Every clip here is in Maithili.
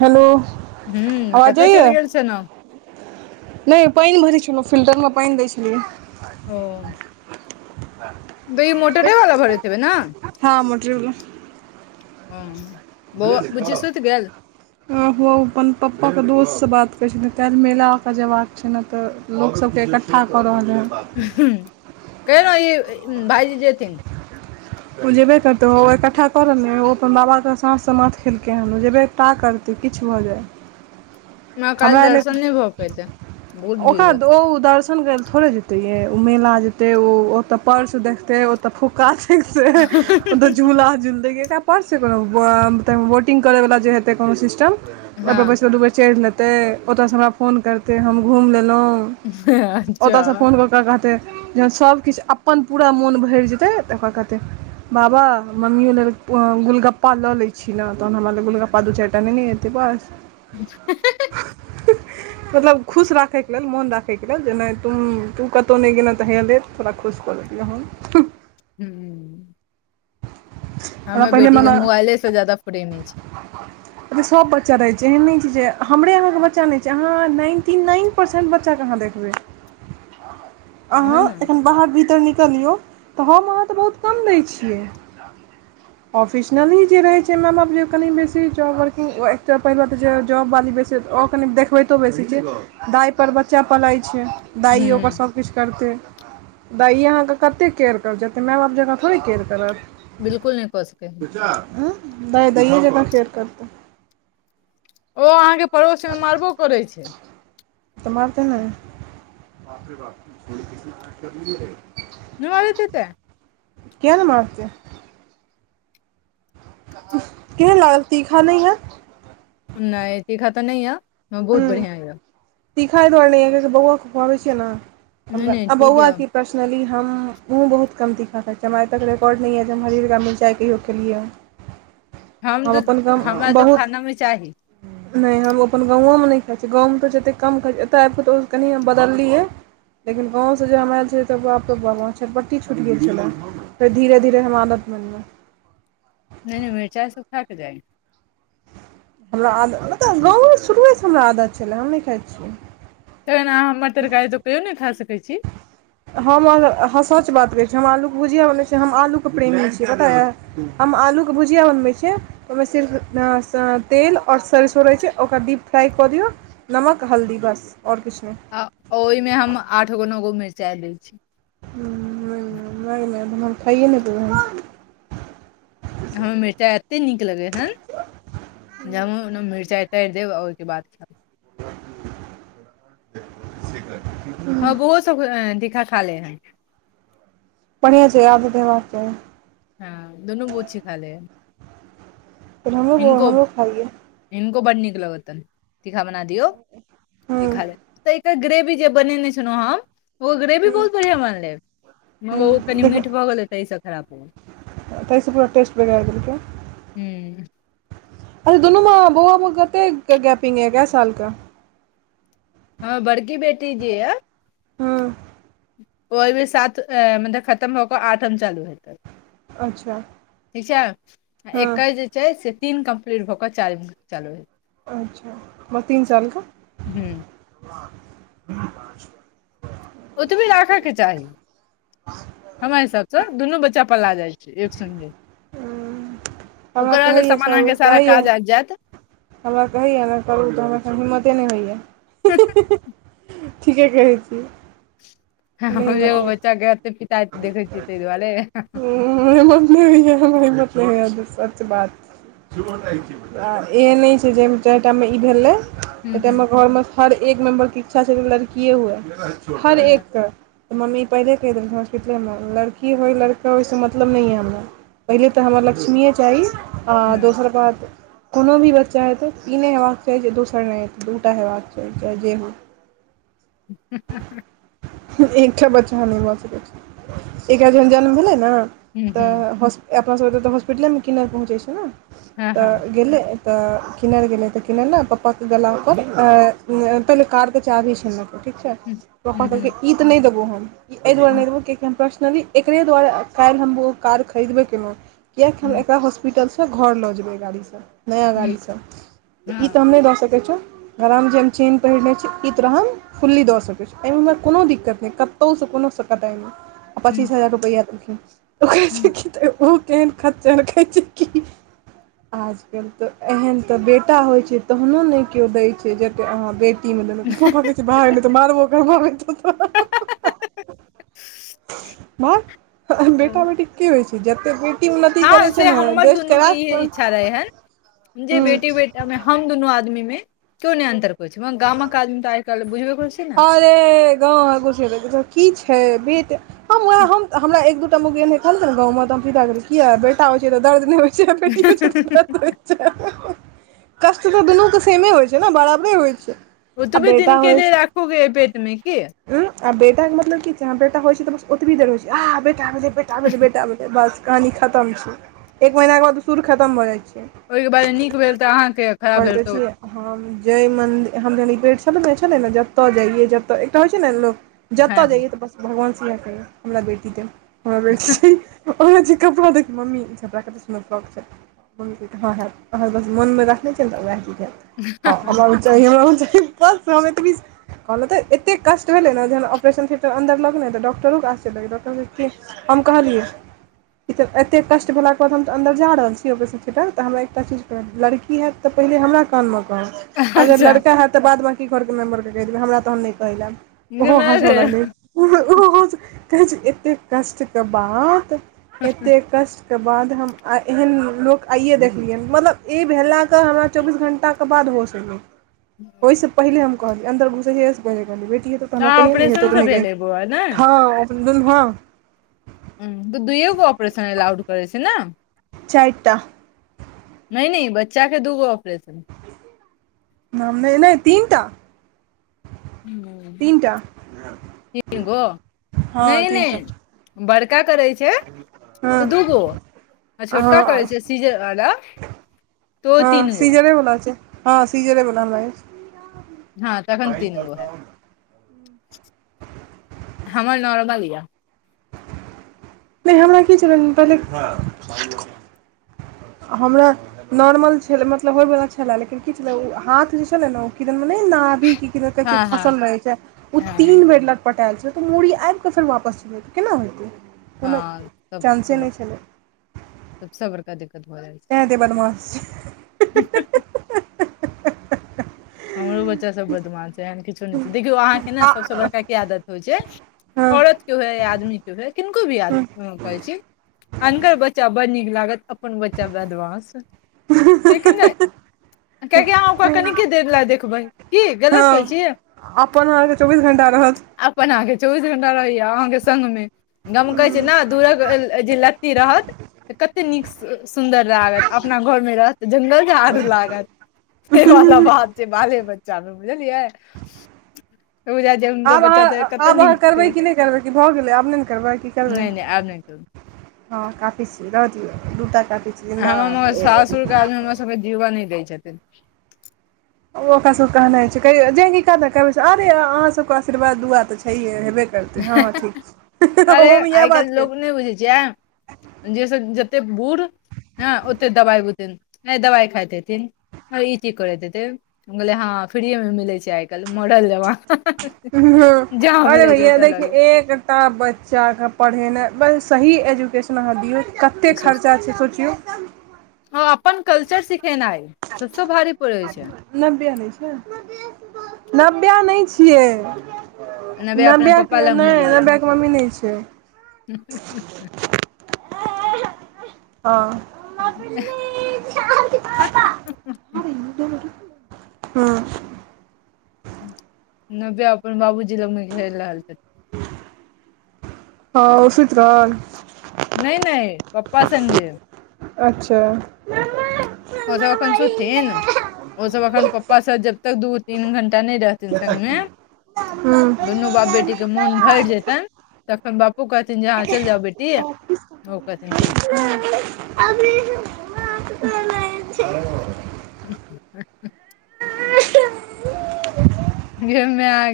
हेलो हूँ आवाज कत जाइया चलिगेल छलहूँ नहि पानि भरै छलहुँ फिल्टरमे पानि दै छलियै। ओ आ [unintelligible] दुई मोटरे वला भरैत हेबै ना हँ मोटरवला हँ बौआ बुच्ची सुति गेल [unintelligible] ओ अपन पप्पाके दोस्तसँ बात करैत छथिन तैं मेलाके जेयबाक छै ने तऽ लोक सबके इकठ्ठा कऽ रहल हइ। कहिनाहु ई भाइजी जेथिन। ओ जेबे करतै ओ-ओ इकट्ठा कऽ रहल ओ अपन बाबाके साँस समाथ खेलकै हन ओ जेबे। टा करतै किछु भऽ जाय। काल्हि हमरा एल दर्शन नहि भऽ पेतै बहुत भीड़ ओकरा रहतै ओ दर्शन कर ला थोड़े जेतै। तऽ या ओ मेला जेतै ओ ओतऽ पर्स देखतै ओऽ तऽ फुका छै से झूला झूलतै परस कोनो वोटिंग करैवला जे हेतै कोनो सिस्टम ओहिपर हँ बैस कऽ दू बेर चेंढ़ लेतै। त ओतयसँ हमरा फोन करते हम घुमि लेलहुँ अच्छा ओतयसँ फोन कऽ ओकरा कहतै जखन सभकिछु अपन पूरा मोन भरि जेतै तऽ ओकरा कहतै। बाबा मम्मियो लेल गुलगप्पा लऽ लैत छी ने तहन हमरा लेल गुलगप्पा दू चारि टा ने ने एत त बस [unintelligible] [unintelligible] मतलब खुश राखयके लेल मोन राखयके लेल जे नहि तू कतहु नहि गेलहुँ तऽ हेया ले तोड़ खुश क देलियौ हन हूँ हमरा हमे पहिने बेटी के मने मोबाइले से ज्यादा फ्रेमे छी। एतऽ सभ बच्चा रहैत छै एहन नहि छै जे हमरे अहाँके बच्चा नहि छै अहाँ नाइनटी नाइन परसेन्ट बच्चाके अहाँ देखबै। [inaudible] ओहे अहाँ ने एखन बाहर भीतर निकलियौ त हम अहाँ त बहुत कम दैय छी। किया [inaudible] ओफेशनली जे रहे छै माए बाप कनि बेसी जॉब वर्किंग एक त पहिल बात जे जॉब वाली। से ओ कनि देखबैतो बेसी छै दाइ पर बच्चा पलाइ छै दाइ ओकर हूँ सभकिछ करतै दाइए अहाँके कते केयर करतै जेतै माय बाप जकाँ थोड़े केयर करतै त। बिलकु नहि पचतै द दइए जतऽ फेर करतौ ओ अहाँके पड़ोसमे मारबो करै छै। मारते नै। न आरतेत [unintelligible] किए नहि मारतै। केहन लागल तीखा नहि ह नहि तीखा तऽ नहि या बहुत हूँ बढ़िया ये। तीखा अय दुआरे नहि ये बौआके खुआबै छियै ने हम नहि नहि आ ठीक बौआ यऽ क पर्सनली हमहू बहुत कम तीखा खाई छियै हम आइ तक रिकॉर्ड नहि हइ जे हम हरिहरका मिरचाइ कहियोे खेलिये हन। हम तऽ अपन कम हमरा तो बहुत खाना मे चाही। नहि हम ओ अपन गाँवोमे नहि खाइ छिये गाँवमे तऽ जतेक कम खाइत छै एतय आबि कऽ तऽ कनि बदलियै लेकिन गाँव से जे हम आयल छे तऽ बापके बा छटपट्टी छुटि गेल छले। फेर धीरे धीरे हम आदत बनी गेल नहि नहि मिरचाइ सब खा क जाइ। हमरा आदत मतलब गाँवमे शुरुएसँ हमरा आदत छलै हम नहि खाइत छियै। तखन अहाँ हमर मटरखाई तकहियो नहि खा सकैत छी हम सच बात कहै छी हम आलूके भुजआ बनबै छी हम आलूके प्रेमी छियै पता ये। हम आलू के भुजिया बनबै छियै ओहिमे सिर्फ तेल आओर सरसो रहैत छै ओकरा डीप फ्राइ कऽ दियौ नमक हल्दी बस आओर किछ नहि। आ ओहिमे हम आठ गो नो गो मिरचाई दय छी। माय गे माय हम तऽ खाइये नहि पेबै। हमरा मिरचाइ एतेक नीक लगै हन ज ओमे मिरचाइ उ तारि देब आ ओहिके बाद खाब। [inaudible] आब उहो सब तीखा खा ले है। बढ़िआ छै यादो तऽ रहतो। हँ दुनू बुची खा ले हैं। फेर हमरो बौआ खाइए। हिन्को बड नीक लगतन तीखा बना दियौ इ खा तऽ एकर ग्रेवी जे बनेने छलहुँ हम ओ ग्रेवी हुं हुं बहुत बढ़ियां बनले मगर ओ कनि मीठ भऽ गेलै तहिसँ खराब भऽ गेलै तय सॅ ओकर टेस्ट बना देलकै। हूँ। अभी दुनू म बौआ मे कते गैपिंग य केय साल का हमर बड़की बेटी जे य हँ ओहि भी सात मतलब खतम हो कऽ आठम चालू हेतै। अच्छा ठीक छै हँ एकर जे छै से तीन कम्प्लीट भऽ कऽ चारीम चलू हय अच्छा तीन साल कऽ हुँ [inaudible] ओतबे राखऽ केँ चाही। हमरा हिसाबसँ दुनू बच्चा पलाय जाइ छै एक सगे। हमरा ओकरा लऽ कहैया सामान सब अहाँकेँ सारा कहैया काज आइब जैत हमरा कहैय नऽ करू तऽ हमरा हिम्मते नय होइय ठीके कहै छी ह ह नहि हमरो हिम्मत एगो होइया बच्चा छै एते पिता देखै छियै तय दुआरे। [unintelligible] आ एहन नय छै जाहिमे चाइर टामे ई भेलै। हूँ ओय टाइम हूँ मे घर मऽ हर एक मेम्बर केँ इच्छा छलै लड़किए हुए हर हँ एक कऽ तऽ मम्मी पहिले कहि देलखिन। [unintelligible] सुतले मऽ लड़की होइ लड़का होइ ओइसँ मतलब नय यऽ हमरा पहिले तऽ हमरा लक्ष्मीए चाही। आ हँ दोसर बात कोनो भी बच्चा हेतै ई नय हेबाक चाही जे दोसर नय हेतै दू टा हेबाक चाही चाहे जे होय। हे हे हे एकटा बच्चा नय भऽ सकै छै एकरा जहन जन्म भेलै नऽ हूँ हूँ तऽ हॉस - अपना सभ एतऽ तऽ हॉस्पिटले मऽ किनर पहुँचै छै नऽ हँ हँ तऽ गेलै तऽ किनर गेलै तऽ किनर नऽ पपा केँ गला पर अ अ पहिले कार केँ चाभी छिनलकै ठीक छै हूँ पपा हूँ कहलकै हूँ ई तऽ नय देबौ हम ई एय दुआरे हूँ नय देबौ किया पर्सनली एकरे दुआरे काइल हम ओ कार खरीदबे केलहुँ कियाकि हम हूँ एकरा हॉस। पिटलसँ घर लऽ जेबै एय गाड़ीसँ नया गाड़ीसँ ई हँ तऽ हम नय दऽ सकै छियो गराम जेन थिन पहिने छै ई रहैन फुल्ली दऽ सकै छी एहिमे कोनो दिक्कत नय कतहुसँ कोनोसँ कटाइ नय आ हूँ पचीस हजार रुपैया देलखिन ओ कहै छै हूँ कि ओ केहन खच्चर कहय छै कि आजकल तऽ एहेन तऽ बेटा होइ छै तहनो नय केओ दय छै जते अहाँ बे। टी देलौ पपा कहय छै भाग नय तऽ मारबो करबो आब एतौ तऽ [inaudible] भाग बेटा बेटी की होइ छै जेतय की कि उन्नति करै हँ छै से ने हमर देश केँ दुनू के राष्ट्र इहे मऽ तयमे हम दुनू आदमी मे केओ नय अन्तर करै छै मगर गामक आदमी तऽ आइ काइल बुझबे करै छिये नऽ। से गांव [unintelligible] की छै बेट हम वहए हम हमरा एक दूटा मौगी एहिने कहल ने गाँव मे तऽ हम सिधा कहलियै किया बेटा होइ छै तऽ दर्द नय होइ छै बेटी होइ छै दर्द [unintelligible] कष्ट तऽ दुनूकेँ सेमे होइ छै नऽ बराबरे होइ छै आ ओतबे बेटा दिनकेँ लए राखहु केँ हय पेट मे की। हूँ आ बेटा केँ मतलब की छै अहाँ बेटा होइ छै तऽ बस ओतबी देर होइ छै आहाँ बेटा भेलै बे टा भेलै बेटा भेलै बस कहानी खतम छै एक महीना कऽ बाद सुर खतम भऽ जाइ छै। ओहि केँ बादे नीक भेल तऽ अहाँकेँ खराब भेल तऽ उ हँ जइ मंद हम जहन ई पेट छलने छलै ने मन्दिर हम ज पेट छलहुँ ने छलै ने जतय जइयै जतय एकटा होइ छै ने लोक जतय हँ जइयै तऽ बस भगवानसँ इएह कहियै हमरा बेटी देब हमरा बेटी चाही। ओइमे जे कपड़ो‌ देखी मम्मी ई कपड़ा कतेक सुंदर फ्रॉक छै। बस मनमे रखने छियनि तऽ वैएह हैत। नहि हमरा आओर बस हम एतनीसँ कहलहुँ तऽ एते कष्ट भेलै ने जहन आपरेशन थिएटर अन्दर लग गेलय ने डॉक्टरो के आश्चर्य लगय डाक्टर कहय कि हम कहलियै एते कष्ट भेलाक के बाद हम त अन्दर जा रहल छीयै ओपरेशन थिएटर तऽ हमरा एकटा चीज तऽ लड़की हैत तऽ पहिले हमरा कानमे कहब। औ अगर अच्छा लड़का हयैत तऽ बाद बाकी घरके मेंबरके कहि देबै हमरा तहन नहि कहय लेल आयब ओहो हँसऽ तऽ लगलै। ओ हो ओ हो कहै छै एते कष्ट के बाद एते कष्ट के बाद हम आ एहन लोक आइए देखलियनि मतलब ई भेलाके हमरा चौबीस घण्टा तकर बाद होस एलै। ओहिसँ पहिले हम कहलियै अन्दर घुसैेये से पहले हम कहलियै बेटी हेतो तऽ हमरा अहाँ कहियें नहि हेतौ ऑपरेशन त से नहि भेलै बौआ ने कहियें हम्म तऽ दुइएगो ऑपरेशन एलाउड करै छै न चारिटा नहि नहि बच्चा के दूगो ऑपरेशन। नाम नए नए तीनटा तीन तीनटा गो हँ नहि तीनटा नहि बड़का करै छै त हँ दूगो आ छोटा हँ करै छै सीज वाला तो ह सीजरे बला छै हँ सीजरे। बला हमराअछि हँ तखन तीन गो हैत हमर नाम ल र्लिया नहि हमरा की चल पहिले ह [unintelligible] आ हमरा नोर्मल छल मतलब होय वला छलै लेकिन की छलै ओ हाथ जे छले ने ओ किदन मेनाभी क कहै छै हँ हँ फसल रहै छै ओ हँ तीन बेर ल पटायल छल तऽ मूड़ी आबिकऽ फेर वापस जेबतै केना होतै कोनो हँ सब चान्से नहि छलै सब सेबड़का दिक्कत भ जायतछै ते एते बदमाशछै [unintelligible] [unintelligible] हमरो बच्चासभ बदमास छै एहन किछो नहि छै देखियौ अहाँके ने आ सभसँ बड़का की आदत होइ छै हँ त के हो या आदमी के है किनको भी आद कहै छै अनकर बच्चा बड़ नीक लागत अपन बच्चा बदमास छैकिनहि। कियकि अहाँ ओकरा हँ कनीको ला देखबय की गलत कहै हँ छ अपन अहाँके चौबीस घण्टा रहत अपन अहाँके चोबीस घंटा रहिए अहाँके संग नै गमकै छै ने दूर अ जे लत्ती रहत तऽ कते नीक सुन्दर लागत अपना घरमे रहत नेजाद लागतसेबला बात आबे बच्चा मे बुझलियै छै हुनकर आब बच्चा तऽ अहाँ कते आब अहाँ नीक करबै छै कि नै करबै कि भऽ गेलै आब नै ने करबै की करबै नहि नहि आब नहि करू हँ काफी छी रह दियौ दूटा काफी छी हमर म जिन्दाबाद सासुरके आदमी हम सबके जीव नै दै छथिन ओ ओका सब के कहनाय छै जे कि कहबै छै अबै या अहाँसब के आशीर्वाद दुआ तऽ छैहे हेबे करतै हँ हँ ठीक छै ओहोमे इएह बात क नै बुझै छियाय जेस जते बूढ़ हँ ओते दबाइ बुतैन तै दबाइ खाइतेथिन ई की करैत हेतै हम कहलियै हँ फ्रीए मे मिले छै आइ काल्हि मॉडल जमा अले भैयए ओतऽ लऽ लेब देखी ता बच्चाके पढ़ेनाइ बस सही एजुकेशन अहाँ दिऔ कते खर्चा छै सोचियोे ओ अपन कल्चर सिखेनाइ सबस भारी पड़ै छै नब्बेया नै छीयै नब्बेया नै छियै नबे अपना नब्बेया के पप्पा लग नै नब्बेया के मम्मी नै छै ह [unintelligible] हँ ममा प्लीज [unintelligible] हँ [unintelligible] नब्बेया अपन बाबूजी लगमे घेल आल छ हँ ओ सुंत रहल नै नै पप्पा संगे अच्छा ओ सब अखन सुथिन ओ सब अखन पप्पा स जबतक दू -तीन घंण्टा नैय रहथिन संगमे हुँ दुनू बाप बेटी के मोन भैर जेतैन तखन बाप ओ कहथिन जे हाँ चैल जाउ बेटी ओ कहथिन ठीक [unintelligible] [inaudible] [inaudible] गे मेए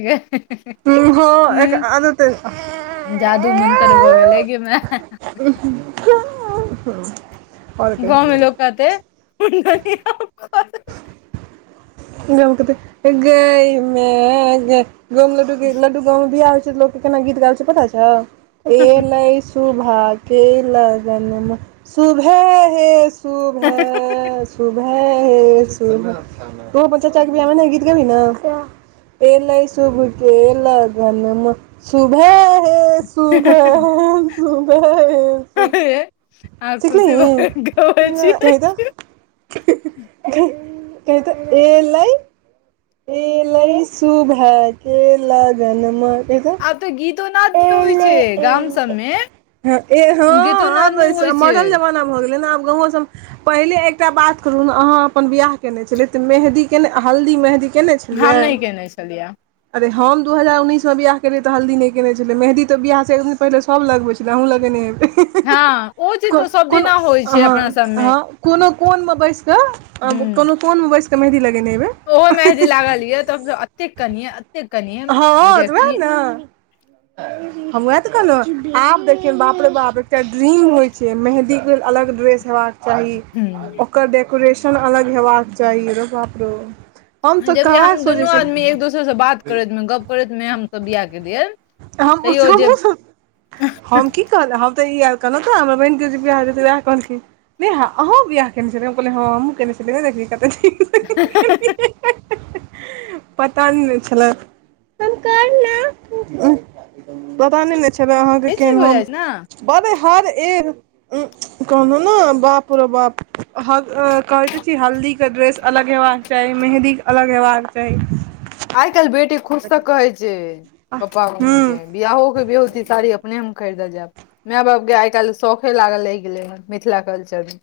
हँ एक आदत गे जादू -मंन्तर भऽ गेलै गे मए [unintelligible] की गाँव मे लोक कहतेै [unintelligible] गाँव मे कहतै गैय मेइ गै [unintelligible] गाँंव मे बियाह होइय छै त लोक केना गीत गाबै छै पता छौ एलै सुभा शुभाके लगनमा शुभे हे शुभै शुभे हे शुभे तू अपन चऽचा के बियाह मे एनाही गीत गेबही न ए लै शुभ के लगनमा शुभे हे शुभे - शुभे हे सुबह आ खुशी भ सिखलिही के कहैछियै [unintelligible] कहि तऽ एलै एलै शुभा के लगनमा कहित आब तऽ गीतो नाद नै होय छै गाम एलै सबमे ए हं गीतो नाद आब नहि होइ छै मॉडल जमाना भऽ गेलै न आब गाँव सब मे पहिले एकटा बात करू अहाँ अपन बियाह केने छेलीयै तऽ मेहदी केँ नय - हल्दी -मेहदी केने हम छेलीयै नहि केने छलियै अरे हम दु हजार उन्नीस मे बियाह केलियै त हल्दी नै कने छेलियै मेहदी तऽ बियाह सँ एक दिन पहिले सभ लगबै छैय अहूँ लगेने हेबै हँ ओ चीज तऽ सब कोन-कोन दिना होइ छै - हँ अपना सबमे हँ कोनो-कोन मऽ बैस कऽ हँ हूँ कोनो कोन मऽ बैस कऽ मेंहदी लगेने हेबै ओहो मेहदी लागल या तब तऽ अतेक अ हँ तऽ वैह नऽ हम वैह तऽ कहलौ आब देखियौ बाप रे बाप एकटा ड्रीम होइ छै मेंहदी केँ लेल अलग ड्रेस हेयबाक चाही हूं ओकर डेकोरेशन अलग हेबाक चाही रो बाप रो जबकि हम दुनू आदमी एक दोसर सँ बात करैत मे गप करैत मे हमसब बियाह केलियै हमहु - तैयो जे हमहु सब हम की [unintelligible] हम तऽ ई अर कहलौ तऽ हमरा बहिन के जे बियाह हेतै वैह कहलखिन नेहा अहूँ बियाह केने छेलियै हम कहलियै हँ हमहूँ केने छलियै नै देखली कते निक [inaudible] ह ह ह पता नैय न छेलैय पता नैय न छेलै अहाँकेँ ई चीज केहन हो हम जाइ छै ने बर हर ए उ कहलौ नऽ बाप रौ बाप ह -कहै तऽ छी हल्दी कऽ ड्रेस अलग एबाक चाही मेंहदीक अलग एबाक चाही आइय काइल बेटी खुद सँ कहेै छै पपा मम्मी हूँ केँ बियाहो केँ बियोहति साड़ी अपने हम खैरदऽ जैब मइय बापके आइय काइल शखे लागल रैह गेलेै हन मिथिला कल्चर मऽ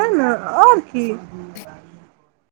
तैय नऽ आओर की